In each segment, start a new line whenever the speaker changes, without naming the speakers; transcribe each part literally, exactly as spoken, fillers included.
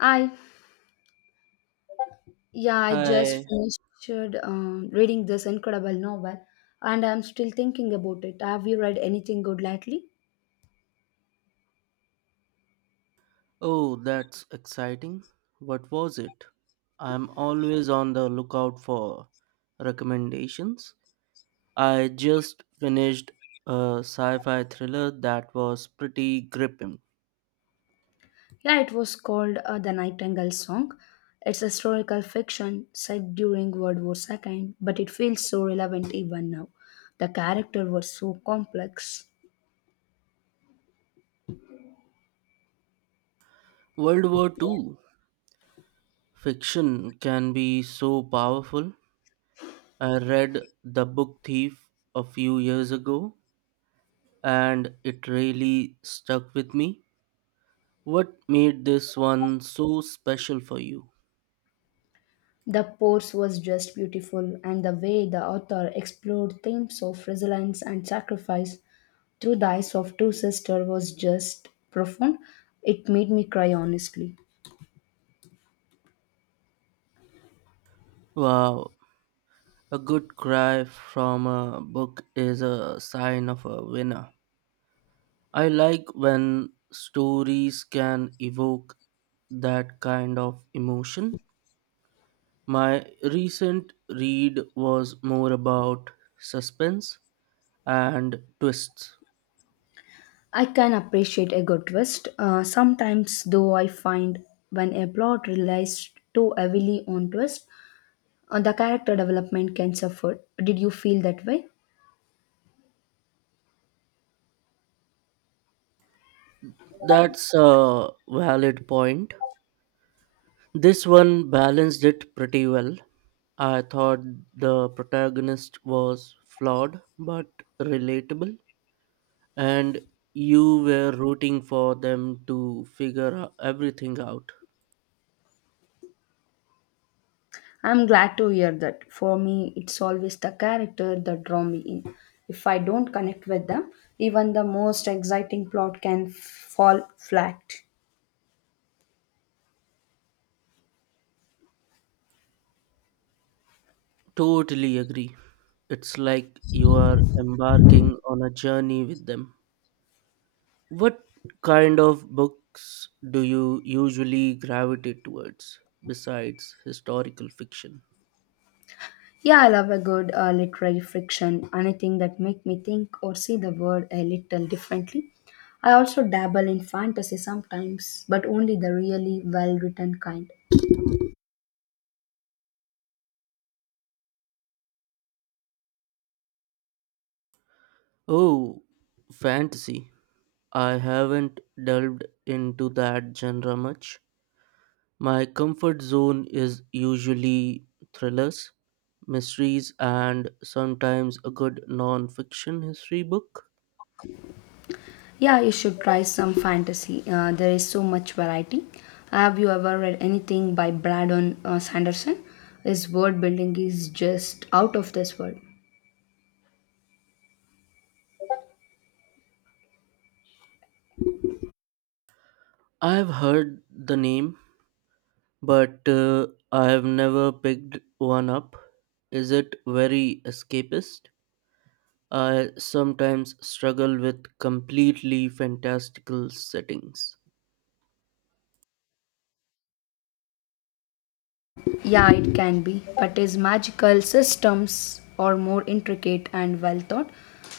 I yeah, I just
Hi.
finished um, reading this incredible novel, and I'm still thinking about it. Have you read anything good lately?
Oh, that's exciting. What was it? I'm always on the lookout for recommendations. I just finished a sci fi thriller that was pretty gripping.
Yeah, it was called uh, The Nightingale Song. It's historical fiction set during World War two, but it feels so relevant even now. The characters were so complex.
World War two fiction can be so powerful. I read The Book Thief a few years ago and it really stuck with me. What made this one so special for you?
The prose was just beautiful, and the way the author explored themes of resilience and sacrifice through the eyes of two sisters was just profound. It made me cry honestly.
Wow, a good cry from a book is a sign of a winner. I like when stories can evoke that kind of emotion. My recent read was more about suspense and twists.
I can appreciate a good twist. Uh, sometimes, though, I find when a plot relies too heavily on twist, uh, the character development can suffer. Did you feel that way?
That's a valid point. This one balanced it pretty well. I thought the protagonist was flawed but relatable and you were rooting for them to figure o- everything out.
I'm glad to hear that. For me, it's always the character that draw me in. If I don't connect with them, even the most exciting plot can f- fall flat.
Totally agree. It's like you are embarking on a journey with them. What kind of books do you usually gravitate towards besides historical fiction?
Yeah, I love a good uh, literary fiction, anything that make me think or see the world a little differently. I also dabble in fantasy sometimes, but only the really well-written kind.
Oh, fantasy. I haven't delved into that genre much. My comfort zone is usually thrillers, mysteries, and sometimes a good non fiction history book.
Yeah, you should try some fantasy. Uh, there is so much variety. Have you ever read anything by Brandon uh, Sanderson? His world building is just out of this world.
I've heard the name, but uh, I've never picked one up. Is it very escapist? I sometimes struggle with completely fantastical settings.
Yeah, it can be, but his magical systems are more intricate and well thought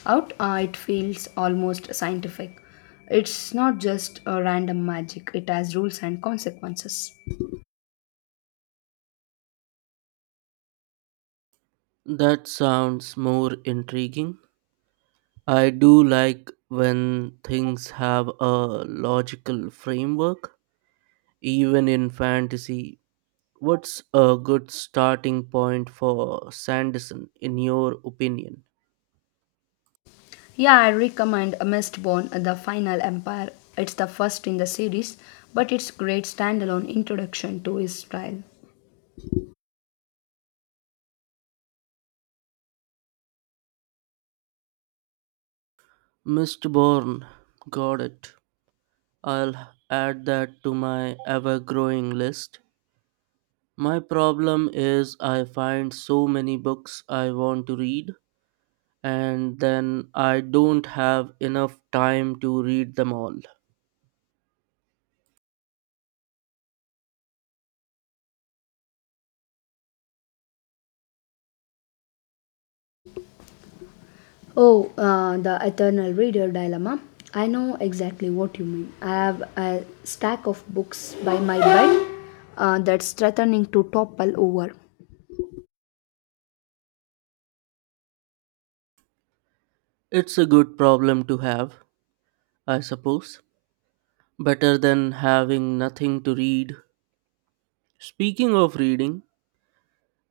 out. Uh, it feels almost scientific. It's not just a random magic, it has rules and consequences.
That sounds more intriguing. I do like when things have a logical framework, even in fantasy. What's a good starting point for Sanderson, in your opinion?
Yeah, I recommend A Mistborn, The Final Empire. It's the first in the series, but it's great standalone introduction to his style.
mister Bourne, got it. I'll add that to my ever growing list. My problem is I find so many books I want to read, and then I don't have enough time to read them all.
Oh, uh, the Eternal Reader Dilemma. I know exactly what you mean. I have a stack of books by my bed uh, that's threatening to topple over.
It's a good problem to have, I suppose. Better than having nothing to read. Speaking of reading,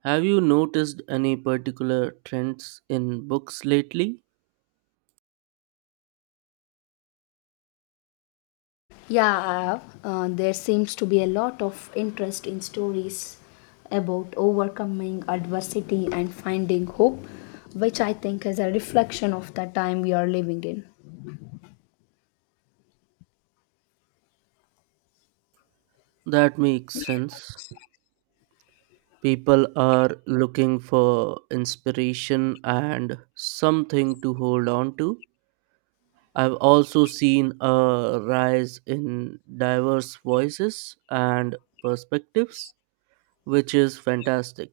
have you noticed any particular trends in books lately?
Yeah, I have. Uh, there seems to be a lot of interest in stories about overcoming adversity and finding hope, which I think is a reflection of the time we are living in.
That makes sense. People are looking for inspiration and something to hold on to. I've also seen a rise in diverse voices and perspectives, which is fantastic.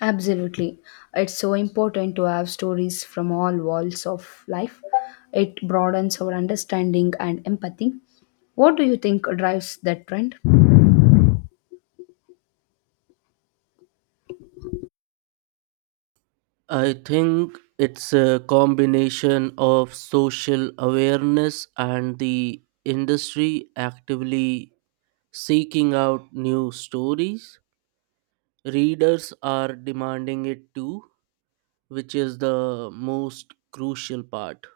Absolutely. It's so important to have stories from all walls of life. It broadens our understanding and empathy. What do you think drives that trend?
I think it's a combination of social awareness and the industry actively seeking out new stories. Readers are demanding it too, which is the most crucial part.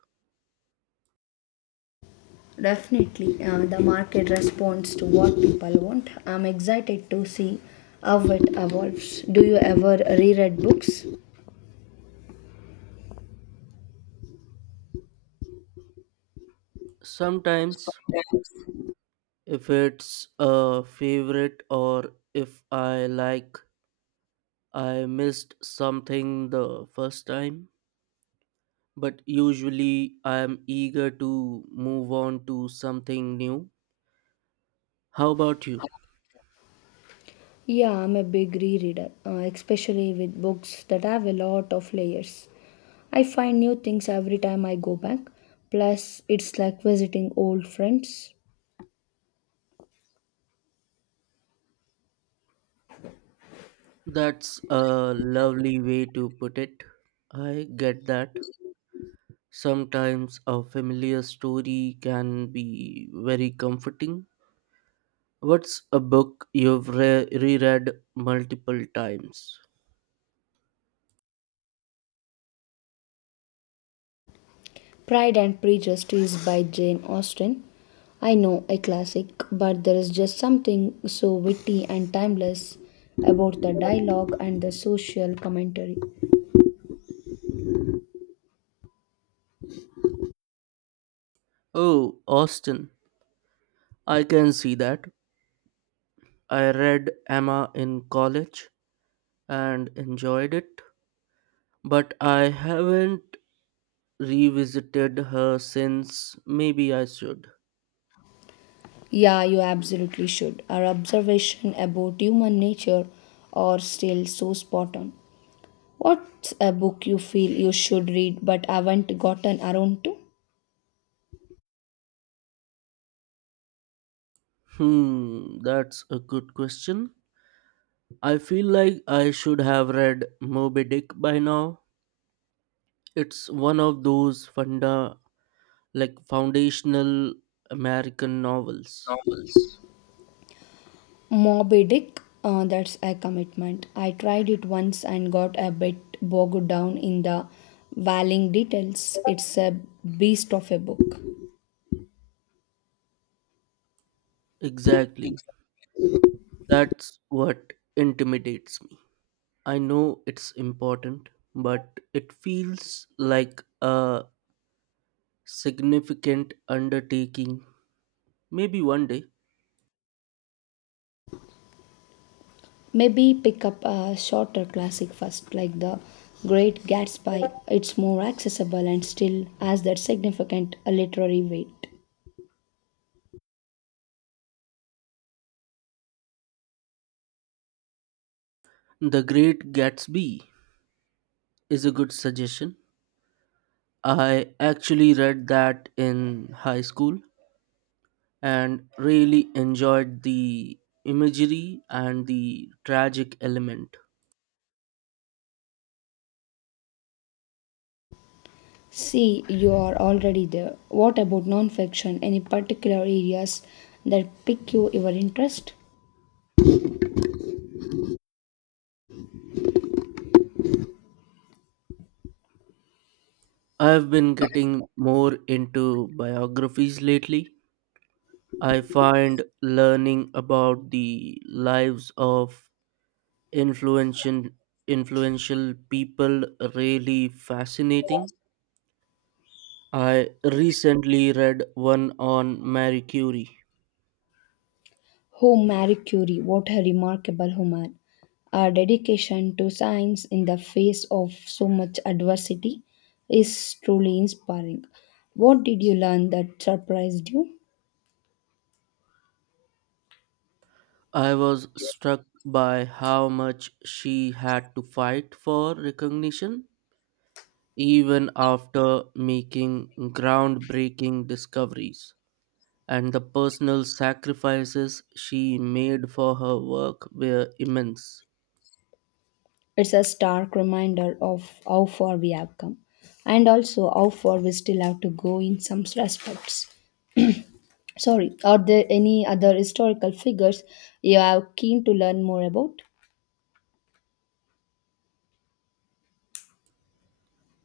Definitely, uh, the market responds to what people want. I'm excited to see how it evolves. Do you ever reread books?
Sometimes, if it's a favorite or if I like, I missed something the first time, but usually I'm eager to move on to something new. How about you?
Yeah, I'm a big rereader, uh, especially with books that have a lot of layers. I find new things every time I go back. Plus, it's like visiting old friends.
That's a lovely way to put it. I get that. Sometimes a familiar story can be very comforting. What's a book you've re- reread multiple times?
Pride and Prejudice by Jane Austen. I know a classic, but there is just something so witty and timeless about the dialogue and the social commentary.
Oh, Austin. I can see that. I read Emma in college and enjoyed it, but I haven't revisited her since. Maybe I should.
Yeah, you absolutely should. Our observation about human nature are still so spot on. What's a book you feel you should read but haven't gotten around to?
Hmm, that's a good question. I feel like I should have read Moby Dick by now. It's one of those funda like foundational American novels.
Novels Moby Dick, uh, that's a commitment. I tried it once and got a bit bogged down in the vowing details. It's a beast of a book.
Exactly. That's what intimidates me. I know it's important, but it feels like a significant undertaking. Maybe one day.
Maybe pick up a shorter classic first, like The Great Gatsby. It's more accessible and still has that significant literary weight.
The Great Gatsby is a good suggestion. I actually read that in high school and really enjoyed the imagery and the tragic element.
See, you are already there. What about nonfiction? Any particular areas that pique your interest?
I've been getting more into biographies lately. I find learning about the lives of influential influential people really fascinating. I recently read one on Marie Curie.
Oh, Marie Curie, what a remarkable woman. Her dedication to science in the face of so much adversity is truly inspiring. What did you learn that surprised you?
I was struck by how much she had to fight for recognition even after making groundbreaking discoveries. And the personal sacrifices she made for her work were immense.
It's a stark reminder of how far we have come and also how far we still have to go in some respects. Sorry, are there any other historical figures you are keen to learn more about?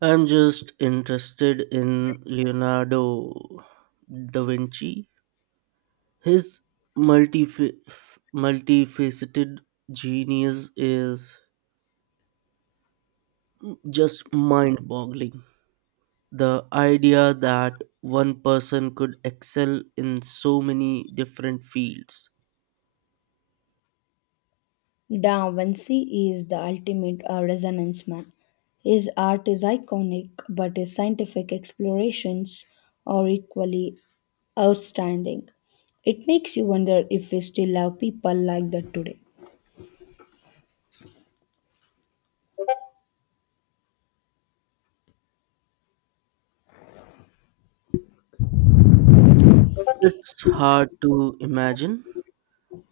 I'm just interested in Leonardo da Vinci. His multif- multifaceted genius is just mind boggling. The idea that one person could excel in so many different fields.
Da Vinci is the ultimate uh, resonance man. His art is iconic, but his scientific explorations are equally outstanding. It makes you wonder if we still have people like that today.
It's hard to imagine.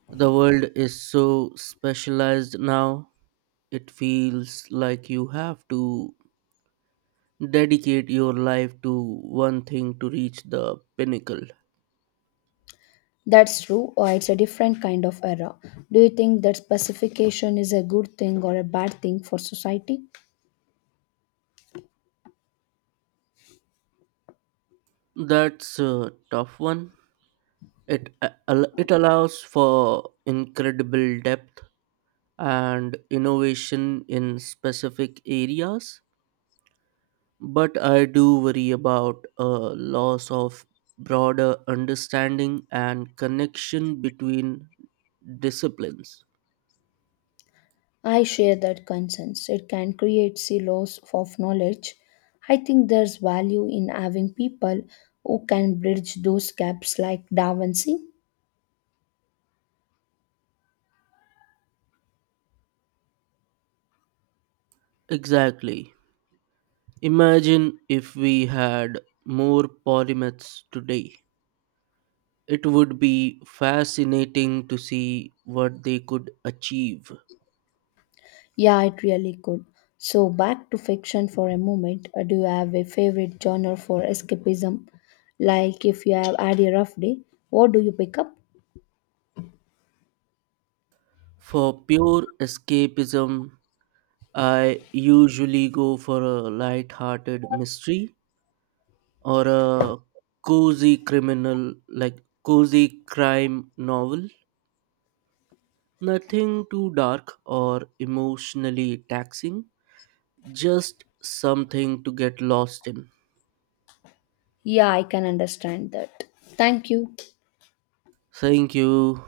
The world is so specialized now, it feels like you have to dedicate your life to one thing to reach the pinnacle.
That's true, or it's a different kind of era. Do you think that specification is a good thing or a bad thing for society?
That's a tough one. It, a- al- it allows for incredible depth and innovation in specific areas, but I do worry about a loss of broader understanding and connection between disciplines.
I share that concerns. It can create silos of knowledge. I think there's value in having people who can bridge those gaps like Da Vinci.
Exactly. Imagine if we had more polymaths today. It would be fascinating to see what they could achieve.
Yeah, it really could. So back to fiction for a moment. Uh, Do you have a favorite genre for escapism? Like if you have had a rough day, what do you pick up?
For pure escapism, I usually go for a light-hearted mystery or a cozy criminal like cozy crime novel. Nothing too dark or emotionally taxing, just something to get lost in.
Yeah, I can understand that. Thank you.
Thank you.